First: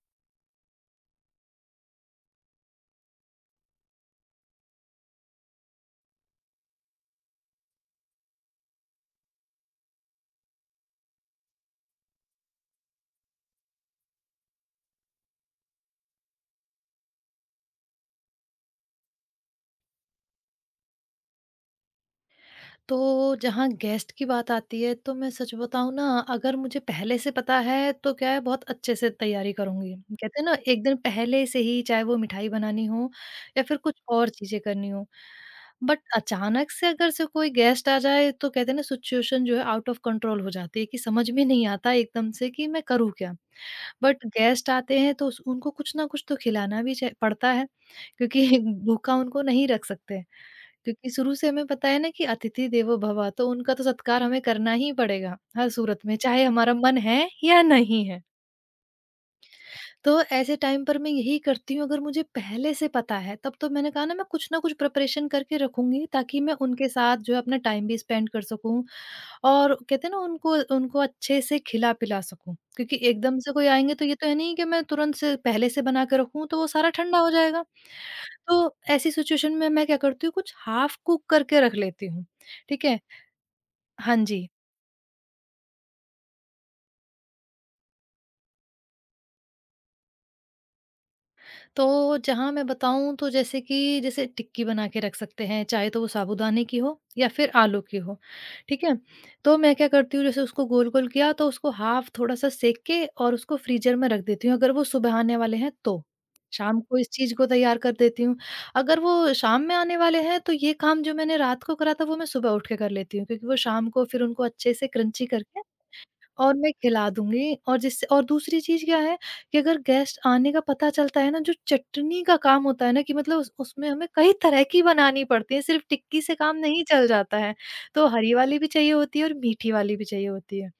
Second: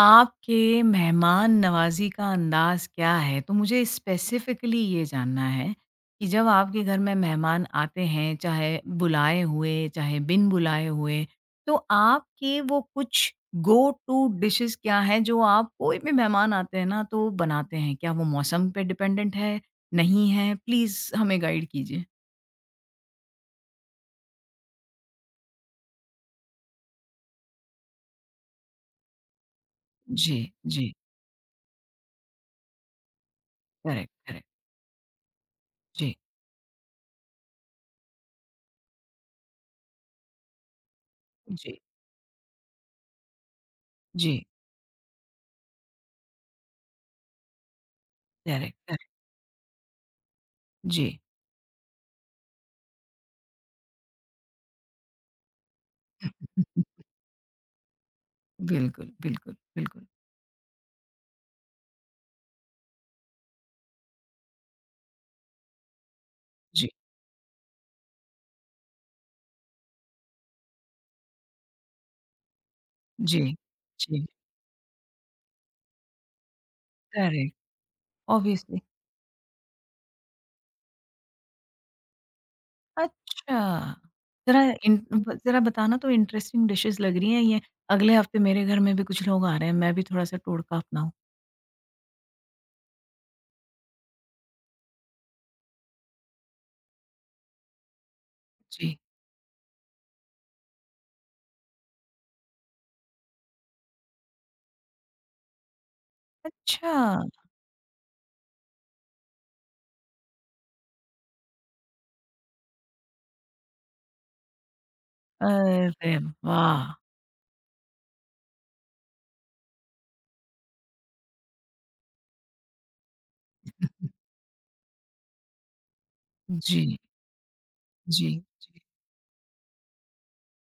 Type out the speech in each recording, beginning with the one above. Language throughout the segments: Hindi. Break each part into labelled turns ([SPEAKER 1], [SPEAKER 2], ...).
[SPEAKER 1] आपके मेहमान नवाज़ी का अंदाज़ क्या है? तो मुझे स्पेसिफ़िकली ये जानना है कि जब आपके घर में मेहमान आते हैं, चाहे बुलाए हुए, चाहे बिन बुलाए हुए, तो आपके वो कुछ गो टू डिशेज़ क्या हैं जो आप कोई भी मेहमान आते हैं ना तो बनाते हैं? क्या वो मौसम पे डिपेंडेंट है, नहीं है? प्लीज़ हमें गाइड कीजिए।
[SPEAKER 2] तो जहाँ गेस्ट की बात आती है तो मैं सच बताऊँ ना, अगर मुझे पहले से पता है तो क्या है, बहुत अच्छे से तैयारी करूँगी।
[SPEAKER 1] जी,
[SPEAKER 2] कहते हैं ना, एक
[SPEAKER 1] जी।
[SPEAKER 2] दिन पहले से ही, चाहे वो मिठाई बनानी हो या फिर कुछ
[SPEAKER 1] करेक्ट,
[SPEAKER 2] और
[SPEAKER 1] करेक्ट।
[SPEAKER 2] चीज़ें करनी हो। बट
[SPEAKER 1] जी,
[SPEAKER 2] अचानक से अगर से कोई गेस्ट आ जाए तो कहते हैं ना, सिचुएशन जो है आउट ऑफ कंट्रोल हो जाती है, कि समझ में नहीं
[SPEAKER 1] जी,
[SPEAKER 2] आता एकदम से कि मैं करूँ क्या? But
[SPEAKER 1] ji.
[SPEAKER 2] गेस्ट आते हैं तो उस उनको कुछ ना कुछ तो खिलाना भी चा पड़ता है, क्योंकि
[SPEAKER 1] करेक्ट, करेक्ट।
[SPEAKER 2] भूखा उनको नहीं रख सकते।
[SPEAKER 1] जी।
[SPEAKER 2] क्योंकि शुरू से हमें पता है ना कि अतिथि देवो भव, तो उनका तो सत्कार हमें करना ही पड़ेगा हर सूरत में, चाहे हमारा मन है या नहीं है।
[SPEAKER 1] बिल्कुल, बिल्कुल, बिल्कुल।
[SPEAKER 2] तो ऐसे टाइम पर मैं यही करती हूँ, अगर मुझे पहले से पता है तब तो मैंने कहा ना, मैं कुछ ना कुछ प्रिपरेशन करके रखूंगी ताकि मैं
[SPEAKER 1] जी।
[SPEAKER 2] उनके साथ जो है अपना टाइम भी स्पेंड कर सकूं, और कहते हैं ना, उनको उनको अच्छे से खिला पिला सकूं। क्योंकि
[SPEAKER 1] जी,
[SPEAKER 2] एकदम से कोई आएंगे तो ये
[SPEAKER 1] जी,
[SPEAKER 2] तो है नहीं कि मैं तुरंत से पहले से बना के रखूं, तो वो सारा ठंडा हो
[SPEAKER 1] करेक्ट,
[SPEAKER 2] जाएगा। तो
[SPEAKER 1] ऑब्वियसली।
[SPEAKER 2] ऐसी सिचुएशन में मैं क्या करती हूँ, कुछ हाफ कुक करके रख लेती हूँ। ठीक है।
[SPEAKER 1] अच्छा,
[SPEAKER 2] हाँ जी।
[SPEAKER 1] ज़रा इन ब ज़रा बताना, तो इंटरेस्टिंग डिशेज़ लग रही हैं ये। अगले हफ़्ते मेरे घर में भी कुछ लोग आ रहे हैं, मैं भी थोड़ा-सा टोटका अपनाऊँ।
[SPEAKER 2] तो जहाँ मैं बताऊँ तो जैसे कि जैसे टिक्की बना के रख सकते हैं, चाहे तो वो साबूदाने की हो या फिर आलू की हो, ठीक है?
[SPEAKER 1] जी,
[SPEAKER 2] तो मैं क्या करती हूँ, जैसे उसको गोल-गोल किया तो उसको हाफ़ थोड़ा-सा सेक के और उसको फ्रीज़र में रख देती हूँ, अगर वो सुबह आने वाले हैं तो। शाम
[SPEAKER 1] अच्छा,
[SPEAKER 2] को इस चीज़ को तैयार कर देती हूँ। अगर वो शाम में आने वाले हैं तो ये काम जो मैंने रात को करा था वो मैं सुबह उठ के कर लेती हूँ, क्योंकि वो शाम को फिर उनको अच्छे से क्रंची करके
[SPEAKER 1] अरे
[SPEAKER 2] और मैं
[SPEAKER 1] वाह!
[SPEAKER 2] खिला दूँगी। और जिससे और दूसरी चीज़ क्या है, कि अगर गेस्ट आने का पता चलता है ना, जो चटनी का काम होता है ना कि मतलब उस उसमें हमें कई तरह की बनानी पड़ती है, सिर्फ़ टिक्की से काम नहीं
[SPEAKER 1] जी,
[SPEAKER 2] चल जाता है। तो
[SPEAKER 1] जी,
[SPEAKER 2] हरी वाली भी
[SPEAKER 1] जी,
[SPEAKER 2] चाहिए होती है और मीठी वाली भी चाहिए होती है।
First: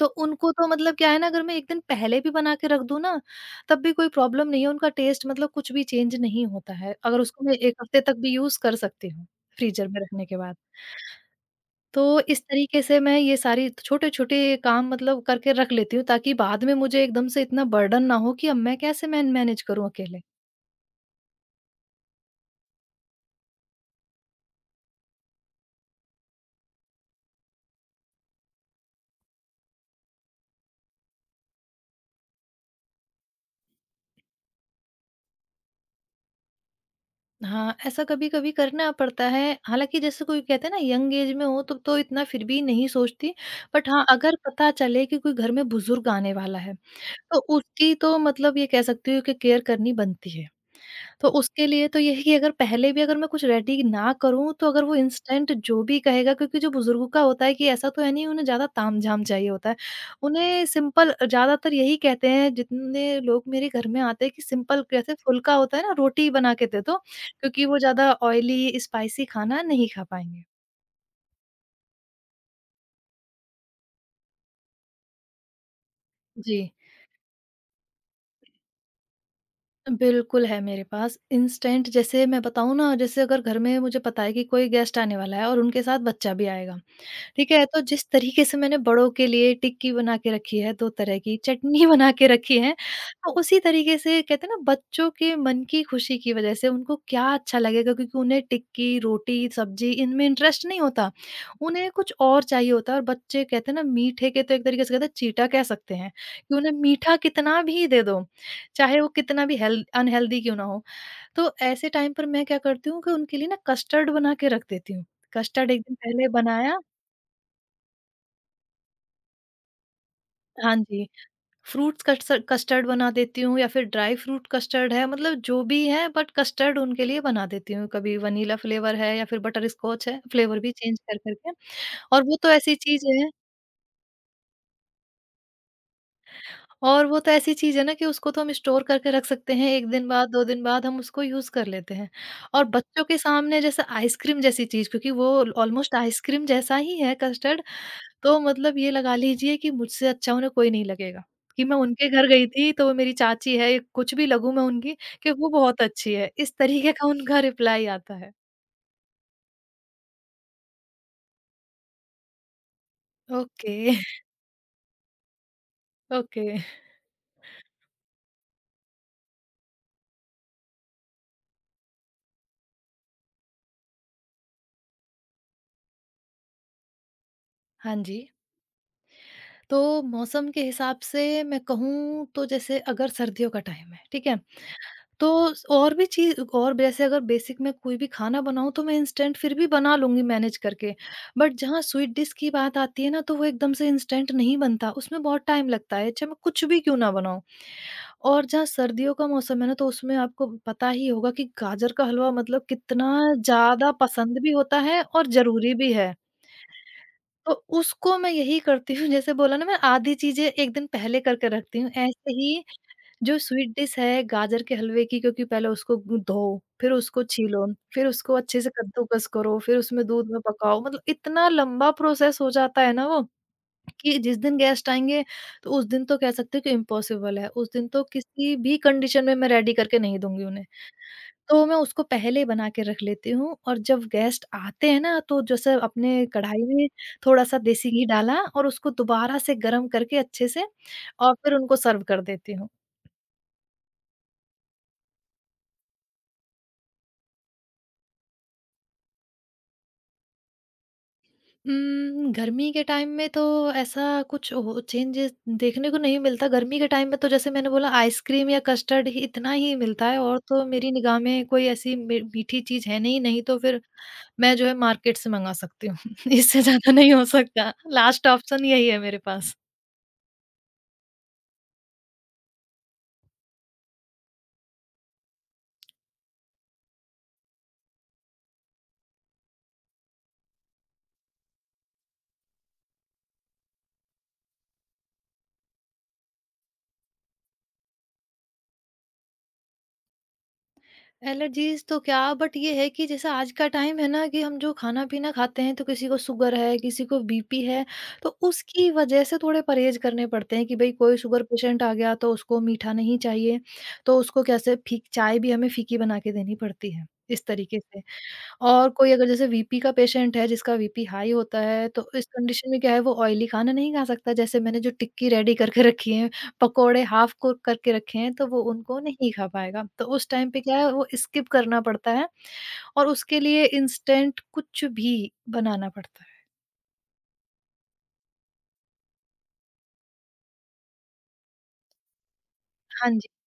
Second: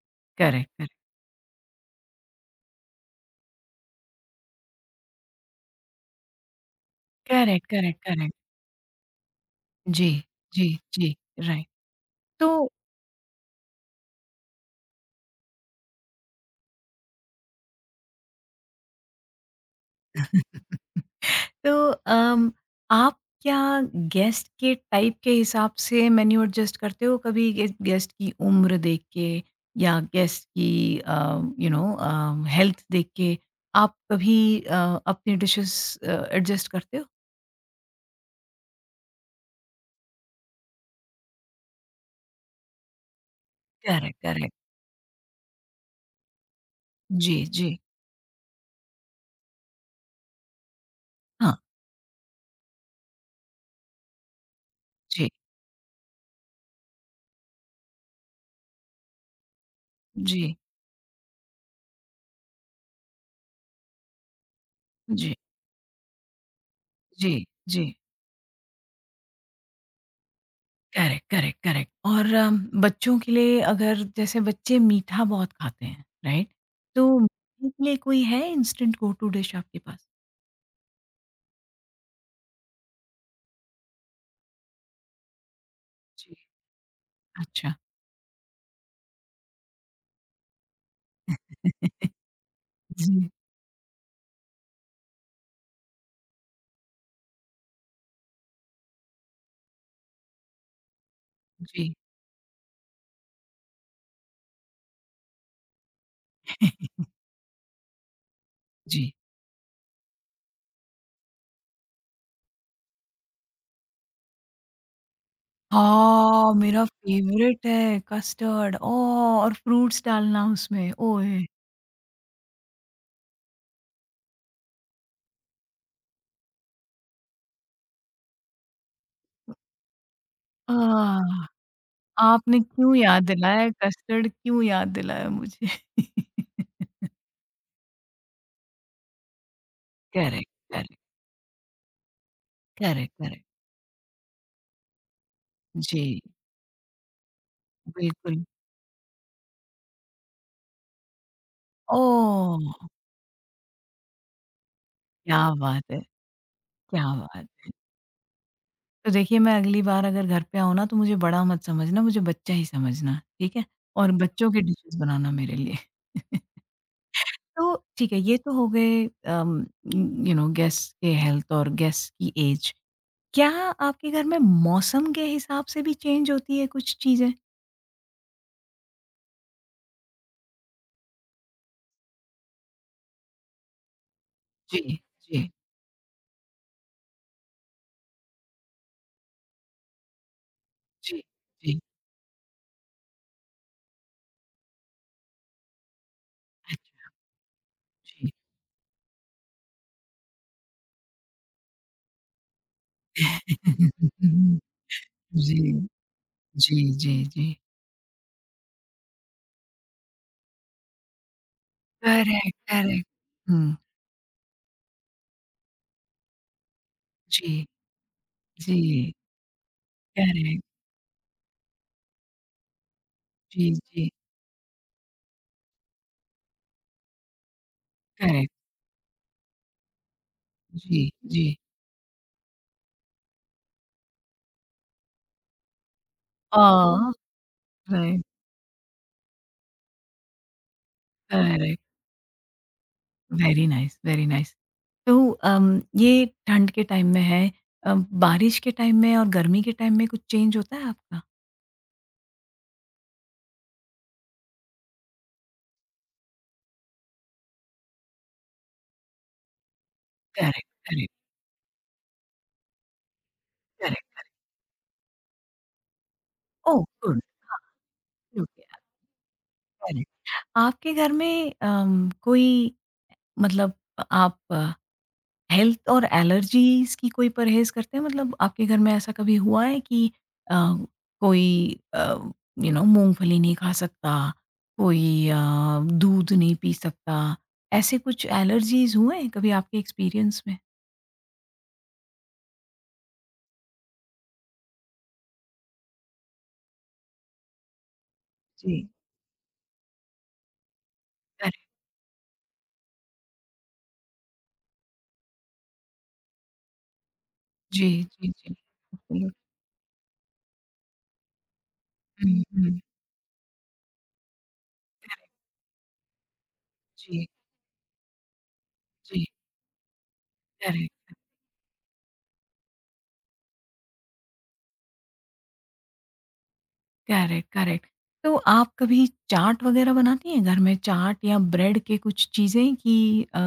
[SPEAKER 2] तो उनको तो
[SPEAKER 1] करेक्ट, करेक्ट,
[SPEAKER 2] मतलब क्या है ना, अगर मैं 1 दिन पहले भी बना के रख दूँ ना, तब भी कोई प्रॉब्लम नहीं है, उनका टेस्ट मतलब कुछ भी चेंज नहीं होता है। अगर उसको मैं
[SPEAKER 1] करेक्ट,
[SPEAKER 2] 1
[SPEAKER 1] करेक्ट,
[SPEAKER 2] हफ़्ते तक
[SPEAKER 1] करेक्ट।
[SPEAKER 2] भी यूज़ कर सकती हूँ, फ्रीज़र में
[SPEAKER 1] जी,
[SPEAKER 2] रखने के बाद।
[SPEAKER 1] जी, जी, राइट,
[SPEAKER 2] तो इस
[SPEAKER 1] तो
[SPEAKER 2] तरीके से मैं ये सारी छोटे-छोटे काम मतलब करके रख लेती हूँ, ताकि बाद में मुझे एकदम से इतना बर्डन ना हो कि अब मैं कैसे मैनेज करूँ अकेले।
[SPEAKER 1] तो आप क्या गेस्ट के टाइप के हिसाब से मेन्यू एडजस्ट करते हो कभी गे गेस्ट की उम्र देख के, या गेस्ट की यू नो हेल्थ देख के, आप कभी अ, अपनी डिशेस एडजस्ट करते हो?
[SPEAKER 2] हाँ, ऐसा कभी-कभी करना पड़ता है। हालाँकि जैसे कोई कहते हैं ना, यंग एज में हो तब तो इतना फिर भी नहीं सोचती। बट हाँ,
[SPEAKER 1] करेक्ट,
[SPEAKER 2] अगर
[SPEAKER 1] करेक्ट।
[SPEAKER 2] पता चले कि कोई घर में बुज़ुर्ग आने वाला है,
[SPEAKER 1] जी,
[SPEAKER 2] तो
[SPEAKER 1] जी।
[SPEAKER 2] उसकी तो मतलब ये कह सकती हूँ कि केयर करनी बनती है। तो
[SPEAKER 1] हाँ,
[SPEAKER 2] उसके लिए तो यही है कि अगर पहले भी अगर मैं कुछ रेडी ना करूँ, तो अगर वो
[SPEAKER 1] जी,
[SPEAKER 2] इंस्टेंट जो भी कहेगा, क्योंकि जो बुज़ुर्गों का होता है कि ऐसा तो है नहीं, उन्हें ज़्यादा ताम-झाम चाहिए होता है।
[SPEAKER 1] जी,
[SPEAKER 2] उन्हें सिंपल ज़्यादातर यही कहते हैं जितने लोग मेरे घर में आते हैं, कि सिंपल कैसे
[SPEAKER 1] जी,
[SPEAKER 2] फुल्का होता है ना, रोटी बना के दे दो,
[SPEAKER 1] जी,
[SPEAKER 2] क्योंकि वो
[SPEAKER 1] जी।
[SPEAKER 2] ज़्यादा ऑयली स्पाइसी खाना नहीं खा पाएँगे।
[SPEAKER 1] करेक्ट, करेक्ट, करेक्ट और बच्चों के लिए अगर जैसे बच्चे मीठा बहुत खाते हैं, राइट?
[SPEAKER 2] जी।
[SPEAKER 1] तो उनके लिए कोई है इंस्टेंट गो टू डिश आपके पास?
[SPEAKER 2] बिल्कुल है मेरे पास। इंस्टेंट जैसे मैं बताऊँ ना, जैसे अगर घर में मुझे पता है कि कोई गेस्ट आने वाला है और उनके साथ बच्चा
[SPEAKER 1] जी,
[SPEAKER 2] भी आएगा। ठीक है,
[SPEAKER 1] अच्छा।
[SPEAKER 2] तो जिस तरीके से मैंने बड़ों के लिए टिक्की बना के रखी है 2 तरह की, चटनी बना के रखी है,
[SPEAKER 1] जी,
[SPEAKER 2] तो उसी तरीके से कहते हैं ना, बच्चों के मन की खुशी की वजह से उनको क्या अच्छा लगेगा, क्योंकि उन्हें टिक्की, रोटी, सब्जी इनमें इंटरेस्ट नहीं होता। उन्हें
[SPEAKER 1] जी,
[SPEAKER 2] कुछ और चाहिए होता है, और बच्चे कहते हैं ना, मीठे के तो एक तरीके से कहते हैं चीटा कह सकते हैं, कि उन्हें मीठा कितना भी दे दो, चाहे वो
[SPEAKER 1] जी।
[SPEAKER 2] कितना भी हेल अनहेल्दी क्यों ना हो। तो ऐसे टाइम पर मैं क्या करती हूँ कि उनके लिए ना कस्टर्ड बना के रख देती हूँ। कस्टर्ड एक दिन पहले
[SPEAKER 1] हाँ,
[SPEAKER 2] बनाया।
[SPEAKER 1] मेरा फ़ेवरेट है कस्टर्ड, ओह! और फ्रूट्स डालना
[SPEAKER 2] हाँ
[SPEAKER 1] उसमें,
[SPEAKER 2] जी,
[SPEAKER 1] ओए!
[SPEAKER 2] फ्रूट्स कस्टर्ड कस्टर्ड बना देती हूँ या फिर ड्राई फ्रूट कस्टर्ड है, मतलब जो भी है, बट कस्टर्ड उनके लिए बना देती हूँ। कभी वनीला फ्लेवर है या फिर बटरस्कॉच है, फ्लेवर भी चेंज कर कर
[SPEAKER 1] आह!
[SPEAKER 2] के। और वो तो
[SPEAKER 1] आपने
[SPEAKER 2] ऐसी
[SPEAKER 1] क्यों
[SPEAKER 2] चीज़
[SPEAKER 1] याद
[SPEAKER 2] है,
[SPEAKER 1] दिलाया, कस्टर्ड क्यों याद दिलाया मुझे।
[SPEAKER 2] और वो तो ऐसी चीज़ है ना, कि उसको तो हम स्टोर करके रख सकते हैं, 1 दिन बाद, 2
[SPEAKER 1] करेक्ट,
[SPEAKER 2] दिन बाद
[SPEAKER 1] करेक्ट,
[SPEAKER 2] हम उसको यूज़ कर लेते हैं। और बच्चों
[SPEAKER 1] करेक्ट,
[SPEAKER 2] के
[SPEAKER 1] करेक्ट।
[SPEAKER 2] सामने जैसे आइसक्रीम जैसी चीज़, क्योंकि वो ऑलमोस्ट
[SPEAKER 1] जी,
[SPEAKER 2] आइसक्रीम जैसा ही है, कस्टर्ड। तो
[SPEAKER 1] बिल्कुल।
[SPEAKER 2] मतलब ये लगा लीजिए कि मुझसे अच्छा उन्हें कोई नहीं लगेगा, कि मैं उनके घर गई थी
[SPEAKER 1] ओह!
[SPEAKER 2] तो वो मेरी चाची है, या कुछ भी लगूँ मैं उनकी, कि वो
[SPEAKER 1] क्या
[SPEAKER 2] बहुत
[SPEAKER 1] बात है,
[SPEAKER 2] अच्छी है, इस तरीके का
[SPEAKER 1] क्या
[SPEAKER 2] उनका
[SPEAKER 1] बात है।
[SPEAKER 2] रिप्लाई आता है।
[SPEAKER 1] तो देखिए, मैं अगली बार अगर घर पे आऊँ ना, तो मुझे बड़ा मत समझना, मुझे बच्चा ही समझना, ठीक है?
[SPEAKER 2] ओके।
[SPEAKER 1] और बच्चों की डिशेज़ बनाना मेरे लिए।
[SPEAKER 2] ओके।
[SPEAKER 1] तो ठीक है, ये तो हो गए यू नो गेस्ट के हेल्थ और गेस्ट की एज। क्या आपके घर में मौसम के हिसाब से भी चेंज होती है कुछ चीज़ें?
[SPEAKER 2] हाँ जी, तो मौसम के हिसाब से मैं कहूँ तो जैसे अगर सर्दियों का टाइम है, ठीक है?
[SPEAKER 1] जी, जी,
[SPEAKER 2] तो स और भी चीज़, और जैसे अगर बेसिक मैं कोई भी खाना बनाऊँ तो मैं इंस्टेंट फिर भी बना लूँगी मैनेज करके।
[SPEAKER 1] जी,
[SPEAKER 2] बट
[SPEAKER 1] जी।
[SPEAKER 2] जहाँ स्वीट डिश की बात आती है ना, तो वो एकदम से इंस्टेंट नहीं बनता, उसमें बहुत टाइम लगता है, चाहे मैं कुछ भी क्यों
[SPEAKER 1] अच्छा,
[SPEAKER 2] ना बनाऊँ।
[SPEAKER 1] जी।
[SPEAKER 2] और जहाँ सर्दियों का मौसम है ना, तो उसमें आपको पता ही होगा कि गाजर का हलवा मतलब कितना ज़्यादा पसंद भी होता है और
[SPEAKER 1] जी,
[SPEAKER 2] ज़रूरी भी है।
[SPEAKER 1] जी, जी, जी।
[SPEAKER 2] तो उसको मैं यही करती हूँ, जैसे बोला ना, मैं आधी चीज़ें एक दिन पहले करके रखती हूँ, ऐसे
[SPEAKER 1] करेक्ट,
[SPEAKER 2] ही
[SPEAKER 1] करेक्ट।
[SPEAKER 2] जो
[SPEAKER 1] हुँ,
[SPEAKER 2] स्वीट डिश है गाजर के हलवे की, क्योंकि पहले उसको धो, फिर उसको
[SPEAKER 1] जी,
[SPEAKER 2] छीलो, फिर उसको अच्छे से
[SPEAKER 1] जी,
[SPEAKER 2] कद्दूकस करो, फिर उसमें दूध में
[SPEAKER 1] करेक्ट।
[SPEAKER 2] पकाओ, मतलब इतना लंबा प्रोसेस हो जाता है ना वो,
[SPEAKER 1] जी, जी,
[SPEAKER 2] कि जिस दिन गेस्ट आएंगे तो उस दिन तो कह सकते हो कि इम्पॉसिबल है, उस दिन तो
[SPEAKER 1] करेक्ट।
[SPEAKER 2] किसी भी कंडीशन में मैं रेडी करके नहीं दूंगी उन्हें।
[SPEAKER 1] जी, जी।
[SPEAKER 2] तो मैं उसको पहले ही बना के रख लेती हूँ, और जब गेस्ट आते हैं ना, तो जैसे अपने कढ़ाई में
[SPEAKER 1] ऑलराइट,
[SPEAKER 2] थोड़ा सा देसी घी डाला और उसको दोबारा से गर्म करके अच्छे से, और फिर उनको
[SPEAKER 1] करेक्ट।
[SPEAKER 2] सर्व कर देती हूँ।
[SPEAKER 1] Very nice, very nice. तो ये ठंड के टाइम में है। अ, बारिश के टाइम में और गर्मी के टाइम में कुछ चेंज होता है आपका?
[SPEAKER 2] गर्मी के टाइम में तो ऐसा कुछ हो चेंजेस देखने को नहीं मिलता। गर्मी के टाइम में तो जैसे मैंने बोला, आइसक्रीम या कस्टर्ड ही, इतना ही मिलता है, और तो
[SPEAKER 1] करेक्ट,
[SPEAKER 2] मेरी
[SPEAKER 1] करेक्ट,
[SPEAKER 2] निगाह में कोई ऐसी मी मीठी चीज़ है नहीं, नहीं तो फिर
[SPEAKER 1] करेक्ट।
[SPEAKER 2] मैं जो है मार्केट से मँगा सकती हूँ। इससे
[SPEAKER 1] ओह!
[SPEAKER 2] ज़्यादा नहीं
[SPEAKER 1] गुड।
[SPEAKER 2] हो
[SPEAKER 1] हाँ,
[SPEAKER 2] सकता, लास्ट
[SPEAKER 1] लुक
[SPEAKER 2] ऑप्शन
[SPEAKER 1] या
[SPEAKER 2] यही है मेरे पास।
[SPEAKER 1] करेक्ट। आपके घर में कोई मतलब, आप हेल्थ और एलर्जीज़ की कोई परहेज़ करते हैं? मतलब आपके घर में ऐसा कभी हुआ है कि अ, कोई यू नो मूँगफली नहीं खा सकता, कोई दूध नहीं पी सकता, ऐसे कुछ एलर्जीज़ हुए हैं कभी आपके एक्सपीरियंस में?
[SPEAKER 2] एलर्जीज़ तो क्या, बट ये है कि जैसे आज का टाइम है ना, कि हम जो खाना-पीना खाते हैं, तो किसी को शुगर है, किसी को बीपी है, तो
[SPEAKER 1] जी।
[SPEAKER 2] उसकी वज़ह से थोड़े परहेज़ करने पड़ते हैं कि भई कोई शुगर
[SPEAKER 1] करेक्ट,
[SPEAKER 2] पेशेंट आ गया तो उसको मीठा नहीं चाहिए, तो उसको कैसे फीक चाय भी हमें फीकी बना के देनी पड़ती है, इस तरीके
[SPEAKER 1] जी,
[SPEAKER 2] से।
[SPEAKER 1] जी, जी।
[SPEAKER 2] और कोई अगर
[SPEAKER 1] बिल्कुल।
[SPEAKER 2] जैसे वीपी का पेशेंट है जिसका वीपी हाई होता है, तो इस
[SPEAKER 1] हुँ,
[SPEAKER 2] कंडीशन
[SPEAKER 1] हुँ।
[SPEAKER 2] में क्या है, वो ऑयली खाना नहीं खा सकता। जैसे मैंने जो टिक्की रेडी करके रखी है, पकोड़े
[SPEAKER 1] जी,
[SPEAKER 2] हाफ कुक करके रखे हैं, तो वो उनको
[SPEAKER 1] जी।
[SPEAKER 2] नहीं खा पाएगा। तो उस टाइम पे क्या है, वो
[SPEAKER 1] करेक्ट,
[SPEAKER 2] स्किप करना पड़ता है, और उसके लिए इंस्टेंट कुछ भी बनाना पड़ता है।
[SPEAKER 1] Correct, correct. तो आप कभी चाट वग़ैरह बनाती हैं घर में? चाट या ब्रेड के कुछ चीज़ें कि
[SPEAKER 2] हाँ जी।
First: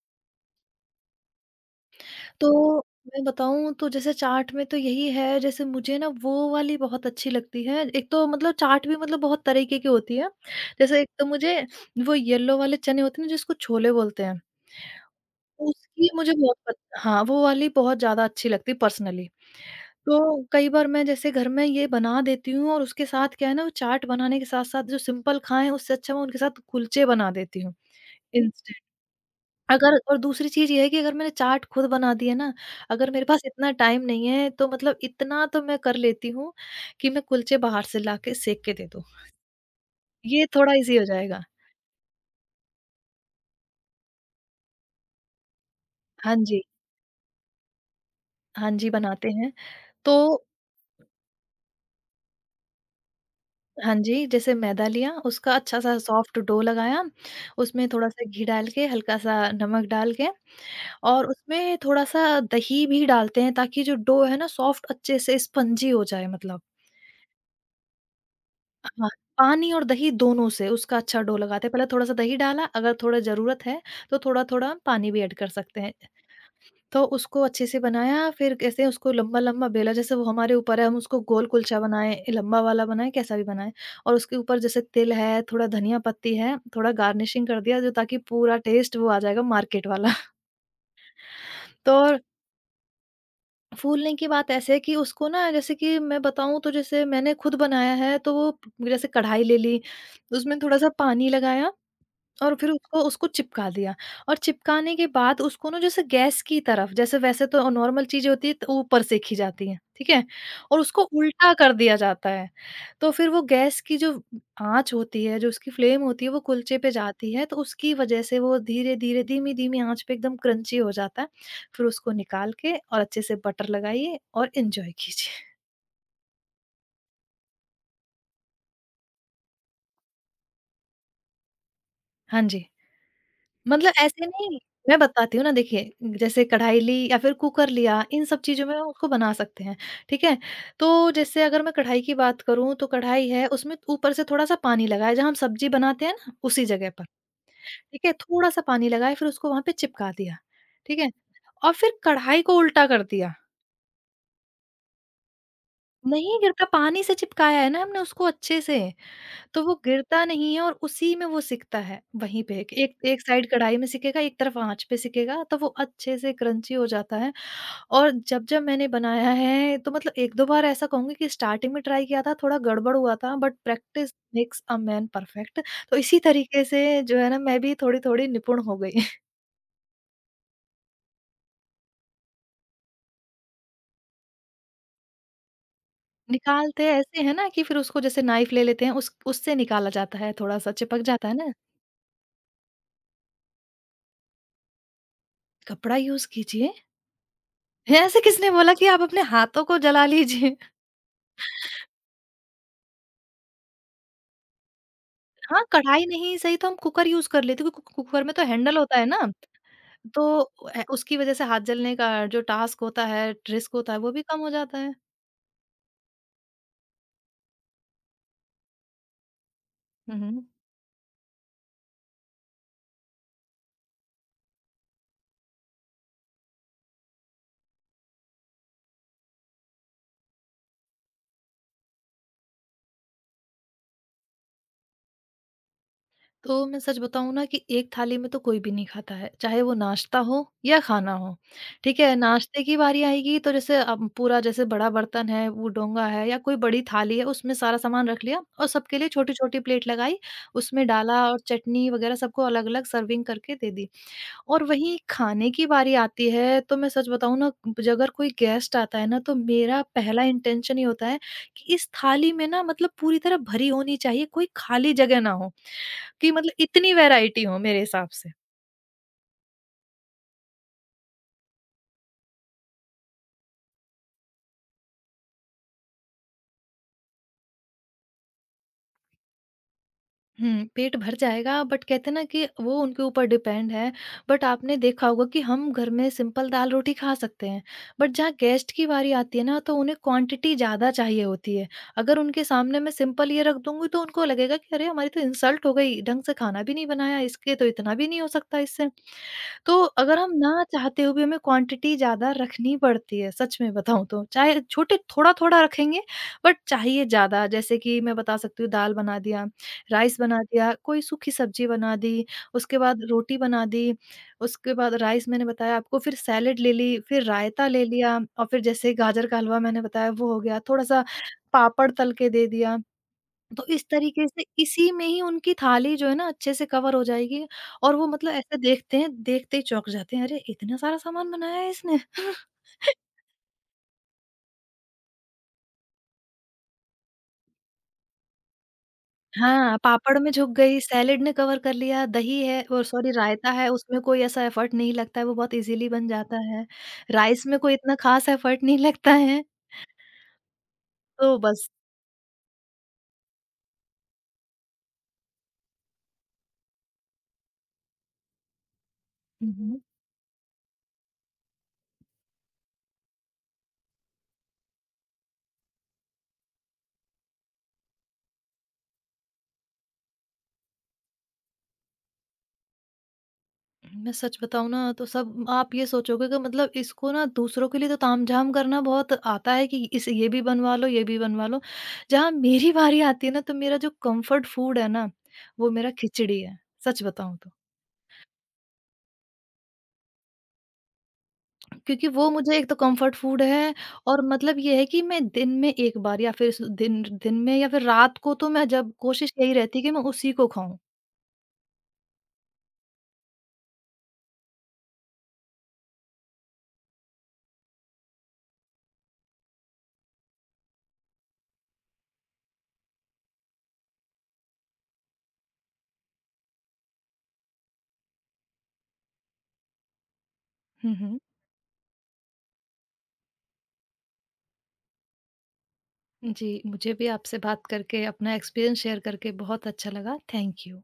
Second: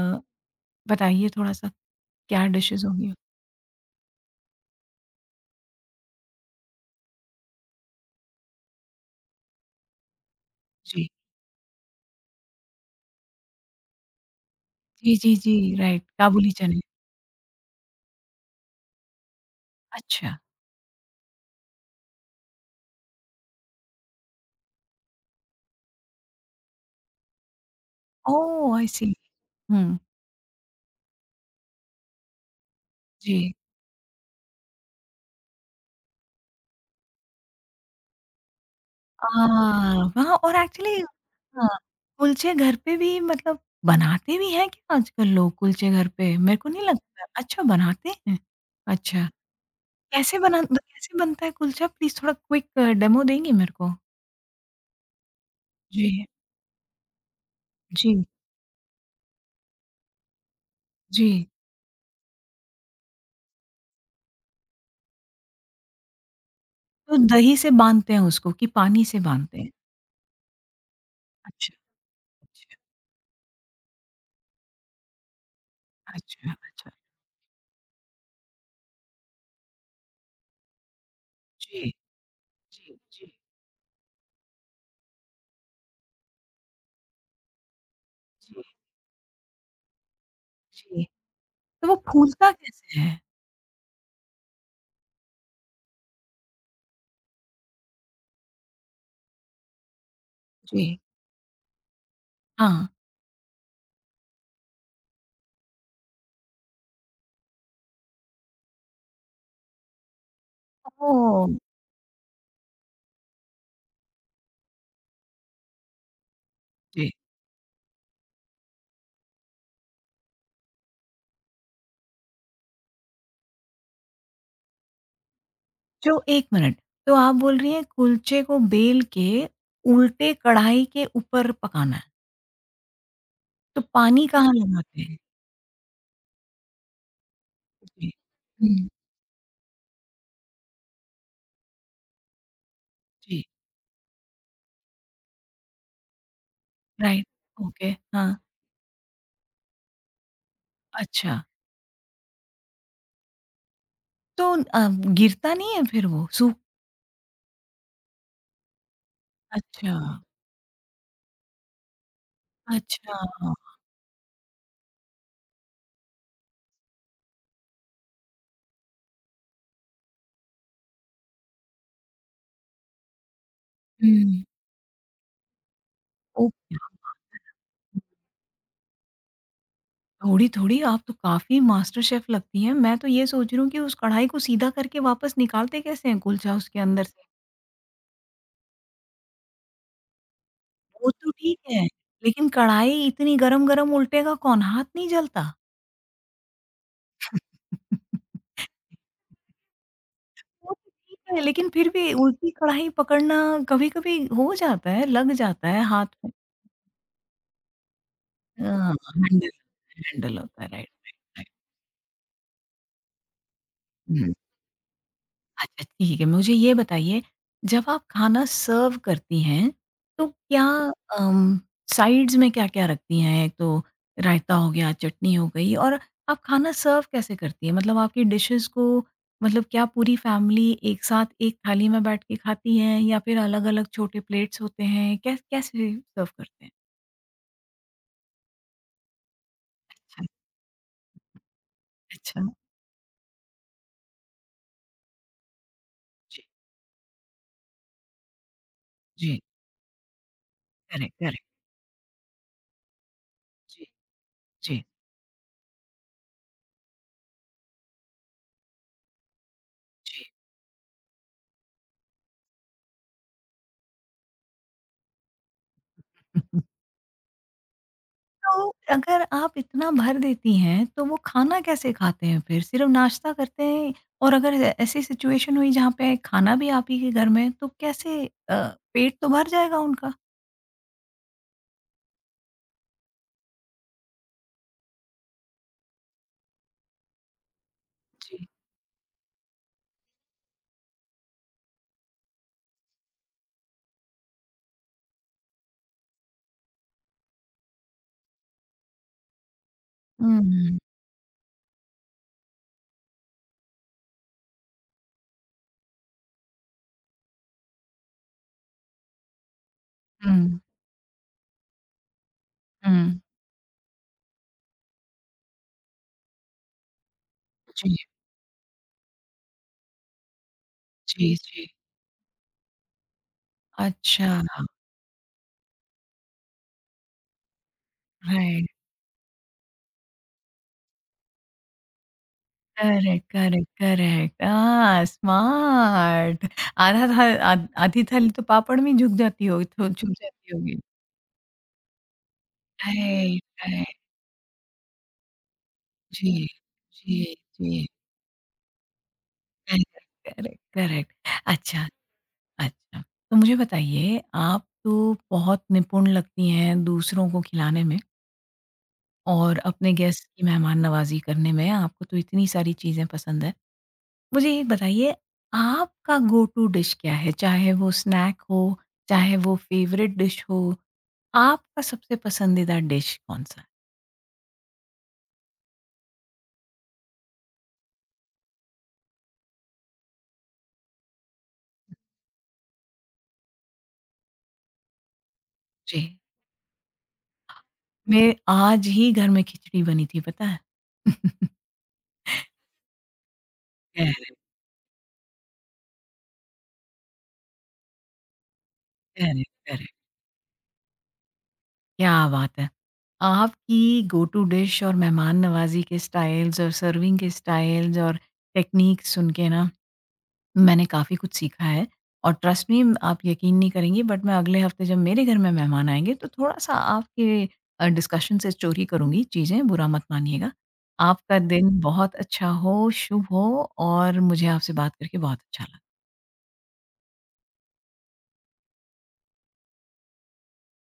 [SPEAKER 1] बताइए थोड़ा-सा, क्या
[SPEAKER 2] तो
[SPEAKER 1] डिशेज़ होंगी?
[SPEAKER 2] मैं बताऊँ तो जैसे चाट में तो यही है, जैसे मुझे ना वो वाली बहुत अच्छी लगती है। एक तो मतलब चाट भी मतलब बहुत तरीके की होती है। जैसे
[SPEAKER 1] जी।
[SPEAKER 2] एक तो मुझे वो येलो वाले चने होते हैं ना, जिसको छोले बोलते हैं,
[SPEAKER 1] जी, जी, जी, राइट,
[SPEAKER 2] उसकी मुझे
[SPEAKER 1] काबुली
[SPEAKER 2] बहुत पस
[SPEAKER 1] चने।
[SPEAKER 2] हाँ, वो वाली बहुत ज़्यादा अच्छी लगती है पर्सनली।
[SPEAKER 1] अच्छा,
[SPEAKER 2] तो कई बार मैं जैसे घर में ये बना देती हूँ, और उसके साथ क्या है ना, वो चाट बनाने के साथ-साथ जो सिंपल खाएँ, उससे अच्छा मैं उनके साथ कुलचे बना देती हूँ।
[SPEAKER 1] ओह! आई सी।
[SPEAKER 2] अगर
[SPEAKER 1] हुँ,
[SPEAKER 2] और दूसरी चीज़ ये है कि अगर मैंने चार्ट खुद बना दी है ना, अगर मेरे पास
[SPEAKER 1] जी।
[SPEAKER 2] इतना टाइम नहीं है, तो मतलब इतना तो मैं कर लेती हूँ कि मैं कुलचे बाहर से लाके सेक के दे दूँ।
[SPEAKER 1] अ, वहाँ
[SPEAKER 2] ये
[SPEAKER 1] और
[SPEAKER 2] थोड़ा ईज़ी
[SPEAKER 1] एक्चुअली,
[SPEAKER 2] हो जाएगा।
[SPEAKER 1] हाँ, कुलचे घर पे भी मतलब बनाते भी हैं क्या आजकल लोग कुलचे घर पे?
[SPEAKER 2] हाँ
[SPEAKER 1] मेरे
[SPEAKER 2] जी।
[SPEAKER 1] को नहीं लगता। अच्छा, बनाते हैं?
[SPEAKER 2] हाँ जी,
[SPEAKER 1] अच्छा,
[SPEAKER 2] बनाते हैं।
[SPEAKER 1] कैसे
[SPEAKER 2] तो
[SPEAKER 1] बना ब कैसे बनता है कुलचा? प्लीज़ थोड़ा क्विक डेमो देंगी मेरे को?
[SPEAKER 2] हाँ जी, जैसे मैदा लिया, उसका अच्छा-सा
[SPEAKER 1] जी,
[SPEAKER 2] सॉफ्ट डो लगाया, उसमें
[SPEAKER 1] जी,
[SPEAKER 2] थोड़ा-सा घी डाल के, हल्का-सा नमक डाल के, और
[SPEAKER 1] जी।
[SPEAKER 2] उसमें थोड़ा-सा दही भी डालते हैं ताकि जो डो है ना सॉफ्ट अच्छे से स्पंजी हो जाए मतलब।
[SPEAKER 1] तो दही से बाँधते हैं उसको कि पानी
[SPEAKER 2] हाँ,
[SPEAKER 1] से बाँधते हैं?
[SPEAKER 2] पानी और दही दोनों से उसका अच्छा डो लगाते हैं।
[SPEAKER 1] अच्छा,
[SPEAKER 2] पहले थोड़ा-सा दही डाला,
[SPEAKER 1] अच्छा,
[SPEAKER 2] अगर थोड़ा ज़रूरत है, तो थोड़ा-थोड़ा पानी भी ऐड कर सकते हैं।
[SPEAKER 1] अच्छा, अच्छा।
[SPEAKER 2] तो उसको अच्छे से बनाया, फिर कैसे उसको लंबा-लंबा बेला जैसे वो हमारे ऊपर है, हम उसको गोल कुलचा
[SPEAKER 1] जी,
[SPEAKER 2] बनाएँ, लंबा वाला
[SPEAKER 1] जी,
[SPEAKER 2] बनाएँ,
[SPEAKER 1] जी,
[SPEAKER 2] कैसा भी बनाएँ और उसके ऊपर जैसे तिल है, थोड़ा धनिया पत्ती है, थोड़ा गार्निशिंग कर दिया जो ताकि पूरा
[SPEAKER 1] जी,
[SPEAKER 2] टेस्ट वो आ जाएगा मार्केट वाला।
[SPEAKER 1] जी। तो वो
[SPEAKER 2] तो
[SPEAKER 1] फूलता कैसे है?
[SPEAKER 2] फूलने की बात ऐसे है कि उसको ना जैसे कि मैं बताऊँ तो जैसे मैंने खुद बनाया है, तो वो जैसे कढ़ाई ले ली, उसमें थोड़ा-सा
[SPEAKER 1] जी।
[SPEAKER 2] पानी लगाया और फिर
[SPEAKER 1] हाँ।
[SPEAKER 2] उसको उसको चिपका दिया और चिपकाने के बाद उसको ना जैसे गैस की तरफ जैसे वैसे तो नॉर्मल चीज़ें होती है तो ऊपर सेंकी जाती हैं, ठीक है? और उसको
[SPEAKER 1] ओह!
[SPEAKER 2] उल्टा कर दिया जाता है। तो फिर वो गैस की जो आँच होती है, जो उसकी फ्लेम होती है वो कुलचे पे
[SPEAKER 1] जी।
[SPEAKER 2] जाती है तो उसकी वज़ह से वो धीरे-धीरे, धीमी-धीमी आँच पे एकदम क्रंची हो जाता है। फिर उसको निकाल के और अच्छे से बटर लगाइए और एन्जॉय कीजिए।
[SPEAKER 1] जो 1 मिनट, तो आप बोल रही हैं कुलचे को बेल के उल्टे कढ़ाई के ऊपर पकाना है,
[SPEAKER 2] हाँ जी।
[SPEAKER 1] तो
[SPEAKER 2] मतलब
[SPEAKER 1] पानी
[SPEAKER 2] ऐसे
[SPEAKER 1] कहाँ
[SPEAKER 2] नहीं। मैं
[SPEAKER 1] लगाते हैं?
[SPEAKER 2] बताती हूँ ना, देखिए, जैसे कढ़ाई ली या फिर कुकर लिया,
[SPEAKER 1] जी।
[SPEAKER 2] इन सब चीज़ों में हम
[SPEAKER 1] हुँ,
[SPEAKER 2] उसको बना सकते हैं, ठीक है? तो जैसे अगर मैं कढ़ाई की बात करूँ, तो कढ़ाई
[SPEAKER 1] जी,
[SPEAKER 2] है उसमें ऊपर से थोड़ा-सा पानी लगाया, जहाँ हम सब्ज़ी बनाते हैं ना, उसी जगह पर,
[SPEAKER 1] राइट, ओके,
[SPEAKER 2] ठीक है?
[SPEAKER 1] हाँ,
[SPEAKER 2] थोड़ा-सा पानी लगाया फिर उसको वहाँ पे चिपका दिया, ठीक है?
[SPEAKER 1] अच्छा।
[SPEAKER 2] और फिर कढ़ाई को उल्टा कर दिया।
[SPEAKER 1] तो गिरता नहीं है फिर वो
[SPEAKER 2] नहीं
[SPEAKER 1] सूख?
[SPEAKER 2] गिरता, पानी से चिपकाया है ना हमने उसको अच्छे से। तो वो
[SPEAKER 1] अच्छा,
[SPEAKER 2] गिरता नहीं है और उसी में वो सिकता है वहीं पे। एक एक
[SPEAKER 1] अच्छा,
[SPEAKER 2] एक साइड कढ़ाई में सिकेगा, एक तरफ आँच पे सिकेगा तो वो अच्छे से क्रंची हो जाता है। और जब-जब मैंने बनाया है तो मतलब 1-2 बार ऐसा कहूँगी कि स्टार्टिंग में ट्राई किया था, थोड़ा गड़बड़ हुआ था, but practice
[SPEAKER 1] hmm,
[SPEAKER 2] makes a man perfect. तो इसी तरीके
[SPEAKER 1] ओके।
[SPEAKER 2] से जो है ना मैं भी थोड़ी-थोड़ी निपुण हो गई।
[SPEAKER 1] थोड़ी-थोड़ी आप तो काफ़ी मास्टर शेफ़ लगती हैं, मैं तो ये सोच रही हूँ कि उस कढ़ाई को सीधा करके वापस निकालते कैसे हैं कुलचा उसके
[SPEAKER 2] निकालते
[SPEAKER 1] अंदर से?
[SPEAKER 2] ऐसे हैं ना कि फिर उसको जैसे नाइफ़ ले लेते हैं, उस उससे निकाला जाता है, थोड़ा-सा चिपक
[SPEAKER 1] वो
[SPEAKER 2] जाता
[SPEAKER 1] तो
[SPEAKER 2] है ना,
[SPEAKER 1] ठीक है, लेकिन कढ़ाई इतनी गरम-गरम उल्टेगा कौन? हाथ नहीं जलता?
[SPEAKER 2] कपड़ा यूज़ कीजिए। ऐसे किसने बोला कि आप अपने हाथों को जला लीजिए?
[SPEAKER 1] वो तो ठीक है। लेकिन फिर भी उल्टी कढ़ाई पकड़ना कभी-कभी हो जाता है, लग
[SPEAKER 2] हाँ,
[SPEAKER 1] जाता है
[SPEAKER 2] कढ़ाई
[SPEAKER 1] हाथ में।
[SPEAKER 2] नहीं सही तो हम कुकर यूज़ कर लेते क्योंकि कु कुकर में तो हैंडल
[SPEAKER 1] हाँ,
[SPEAKER 2] होता है ना,
[SPEAKER 1] हैंडल हैंडल
[SPEAKER 2] तो
[SPEAKER 1] होता है, राइट, राइट,
[SPEAKER 2] उसकी वज़ह से
[SPEAKER 1] राइट।
[SPEAKER 2] हाथ जलने का जो टास्क होता है, रिस्क होता है, वो भी
[SPEAKER 1] हुँ।
[SPEAKER 2] कम हो जाता है।
[SPEAKER 1] अच्छा, ठीक है। मुझे ये बताइए जब आप खाना सर्व करती हैं,
[SPEAKER 2] हुँ,
[SPEAKER 1] तो
[SPEAKER 2] हुँ।
[SPEAKER 1] क्या अम, साइड्स में क्या-क्या रखती हैं? एक तो रायता हो गया, चटनी हो गई, और आप खाना सर्व कैसे करती हैं? मतलब आपकी डिशेज़ को, मतलब क्या पूरी फैमिली एक साथ एक थाली में बैठ के खाती हैं या फिर अलग-अलग छोटे प्लेट्स होते हैं? कैसे सर्व
[SPEAKER 2] तो
[SPEAKER 1] करते हैं?
[SPEAKER 2] मैं सच बताऊँ ना कि एक थाली में तो कोई भी नहीं खाता है, चाहे वो नाश्ता हो या खाना हो, ठीक है?
[SPEAKER 1] अच्छा, अच्छा।
[SPEAKER 2] नाश्ते की बारी आएगी तो जैसे अब पूरा जैसे बड़ा बर्तन है, वो डोंगा है या
[SPEAKER 1] जी,
[SPEAKER 2] कोई बड़ी थाली है, उसमें सारा सामान रख लिया और सबके लिए
[SPEAKER 1] जी।
[SPEAKER 2] छोटी-छोटी प्लेट लगाई, उसमें
[SPEAKER 1] करेक्ट,
[SPEAKER 2] डाला और
[SPEAKER 1] करेक्ट।
[SPEAKER 2] चटनी वग़ैरह सबको अलग-अलग सर्विंग करके दे दी।
[SPEAKER 1] जी,
[SPEAKER 2] और
[SPEAKER 1] जी,
[SPEAKER 2] वहीं खाने की बारी आती है, तो मैं सच बताऊँ ना, ज अगर कोई गेस्ट आता है ना, तो मेरा पहला
[SPEAKER 1] जी।
[SPEAKER 2] इंटेंशन ये होता है कि इस थाली में ना मतलब पूरी तरह भरी होनी चाहिए, कोई खाली जगह ना हो, कि मतलब इतनी वैराइटी हो मेरे हिसाब से।
[SPEAKER 1] तो अगर आप इतना भर देती हैं, तो वो खाना कैसे खाते हैं फिर? सिर्फ़ नाश्ता करते हैं, और अगर ए ऐसी सिचुएशन हुई जहाँ पे खाना भी आप ही के घर में है, तो कैसे, पेट तो भर जाएगा उनका?
[SPEAKER 2] हुँ, पेट भर जाएगा बट कहते हैं ना कि वो उनके ऊपर डिपेंड है। बट आपने देखा होगा कि हम घर में सिंपल दाल-रोटी खा सकते हैं। बट जहाँ
[SPEAKER 1] जी।
[SPEAKER 2] गेस्ट की बारी आती है ना तो उन्हें क्वांटिटी ज़्यादा चाहिए होती है। अगर उनके सामने मैं सिंपल ये रख दूँगी तो उनको लगेगा कि अरे! हमारी तो इंसल्ट हो गई, ढंग से खाना भी नहीं बनाया, इसके तो इतना भी नहीं हो सकता इससे। तो अगर हम ना
[SPEAKER 1] हुँ।
[SPEAKER 2] चाहते हुए भी हमें क्वांटिटी ज़्यादा रखनी पड़ती है, सच में बताऊँ तो। चाहे छोटे थोड़ा-थोड़ा रखेंगे बट चाहिए ज़्यादा। जैसे कि मैं बता सकती हूँ, दाल बना दिया, राइस बना
[SPEAKER 1] हुँ,
[SPEAKER 2] दिया, कोई सूखी सब्जी बना दी, उसके बाद
[SPEAKER 1] हुँ।
[SPEAKER 2] रोटी बना दी, उसके बाद राइस मैंने बताया आपको, फिर सैलेड ले ली, फिर रायता ले
[SPEAKER 1] जी,
[SPEAKER 2] लिया और फिर जैसे गाजर का हलवा मैंने बताया वो हो गया, थोड़ा-सा
[SPEAKER 1] जी, जी।
[SPEAKER 2] पापड़ तल के दे दिया। तो इस तरीके
[SPEAKER 1] अच्छा,
[SPEAKER 2] से इसी में ही उनकी थाली जो है ना अच्छे से कवर हो जाएगी और वो मतलब ऐसे
[SPEAKER 1] राइट।
[SPEAKER 2] देखते हैं, देखते ही चौंक जाते हैं, अरे! इतना सारा सामान बनाया है इसने।
[SPEAKER 1] Correct, correct, correct. हाँ, स्मार्ट। आधा था आ आधी थाली तो पापड़ में ही झुक जाती होगी,
[SPEAKER 2] हाँ,
[SPEAKER 1] छो छुप
[SPEAKER 2] पापड़ में झुक
[SPEAKER 1] जाती
[SPEAKER 2] गई,
[SPEAKER 1] होगी।
[SPEAKER 2] सैलेड ने कवर कर लिया, दही है वो सॉरी
[SPEAKER 1] राइट,
[SPEAKER 2] रायता है,
[SPEAKER 1] राइट।
[SPEAKER 2] उसमें कोई ऐसा एफर्ट नहीं लगता है, वो बहुत ईज़िली बन
[SPEAKER 1] जी,
[SPEAKER 2] जाता है।
[SPEAKER 1] जी,
[SPEAKER 2] राइस में कोई
[SPEAKER 1] जी।
[SPEAKER 2] इतना ख़ास एफर्ट नहीं लगता है,
[SPEAKER 1] करेक्ट, करेक्ट।
[SPEAKER 2] तो बस।
[SPEAKER 1] अच्छा, अच्छा। तो मुझे बताइए, आप तो बहुत निपुण लगती हैं दूसरों को खिलाने में
[SPEAKER 2] हुँ,
[SPEAKER 1] और
[SPEAKER 2] हुँ।
[SPEAKER 1] अपने गेस्ट की मेहमान नवाज़ी करने में, आपको तो इतनी सारी चीज़ें पसंद हैं। मुझे ये बताइए, आपका गो टू डिश क्या है? चाहे वो स्नैक हो, चाहे वो फेवरेट डिश हो, आपका सबसे पसंदीदा डिश कौन-सा है?
[SPEAKER 2] मैं सच बताऊँ ना तो सब, आप ये सोचोगे कि मतलब इसको ना दूसरों के लिए तो तामझाम करना बहुत आता है कि इस ये भी बनवा लो, ये भी बनवा लो। जहाँ मेरी बारी आती है ना तो मेरा जो कम्फर्ट फूड है ना, वो मेरा
[SPEAKER 1] जी।
[SPEAKER 2] खिचड़ी है, सच बताऊँ तो।
[SPEAKER 1] मैं आज ही घर में खिचड़ी बनी थी, पता है?
[SPEAKER 2] क्योंकि वो मुझे एक तो कम्फर्ट फूड है और
[SPEAKER 1] करेक्ट,
[SPEAKER 2] मतलब ये है कि मैं दिन में 1 बार या फिर स दिन दिन में या फिर रात को, तो मैं जब कोशिश
[SPEAKER 1] करेक्ट,
[SPEAKER 2] यही रहती है
[SPEAKER 1] करेक्ट।
[SPEAKER 2] कि मैं उसी को खाऊँ।
[SPEAKER 1] क्या बात है! आपकी गो टू डिश और मेहमान नवाज़ी के स्टाइल्स और सर्विंग के स्टाइल्स और टेक्नीक्स सुन के ना, मैंने काफ़ी कुछ सीखा है, और ट्रस्ट मी, आप यकीन नहीं करेंगी बट मैं अगले हफ्ते जब मेरे घर में मेहमान आएँगे तो थोड़ा-सा आपके डिस्कशन से चोरी करूँगी चीज़ें, बुरा मत मानिएगा।
[SPEAKER 2] हुँ, हुँ।
[SPEAKER 1] आपका दिन बहुत अच्छा हो, शुभ हो, और मुझे आपसे बात करके बहुत अच्छा लगा।
[SPEAKER 2] जी, मुझे भी आपसे बात करके अपना एक्सपीरियंस शेयर करके बहुत अच्छा लगा। Thank you.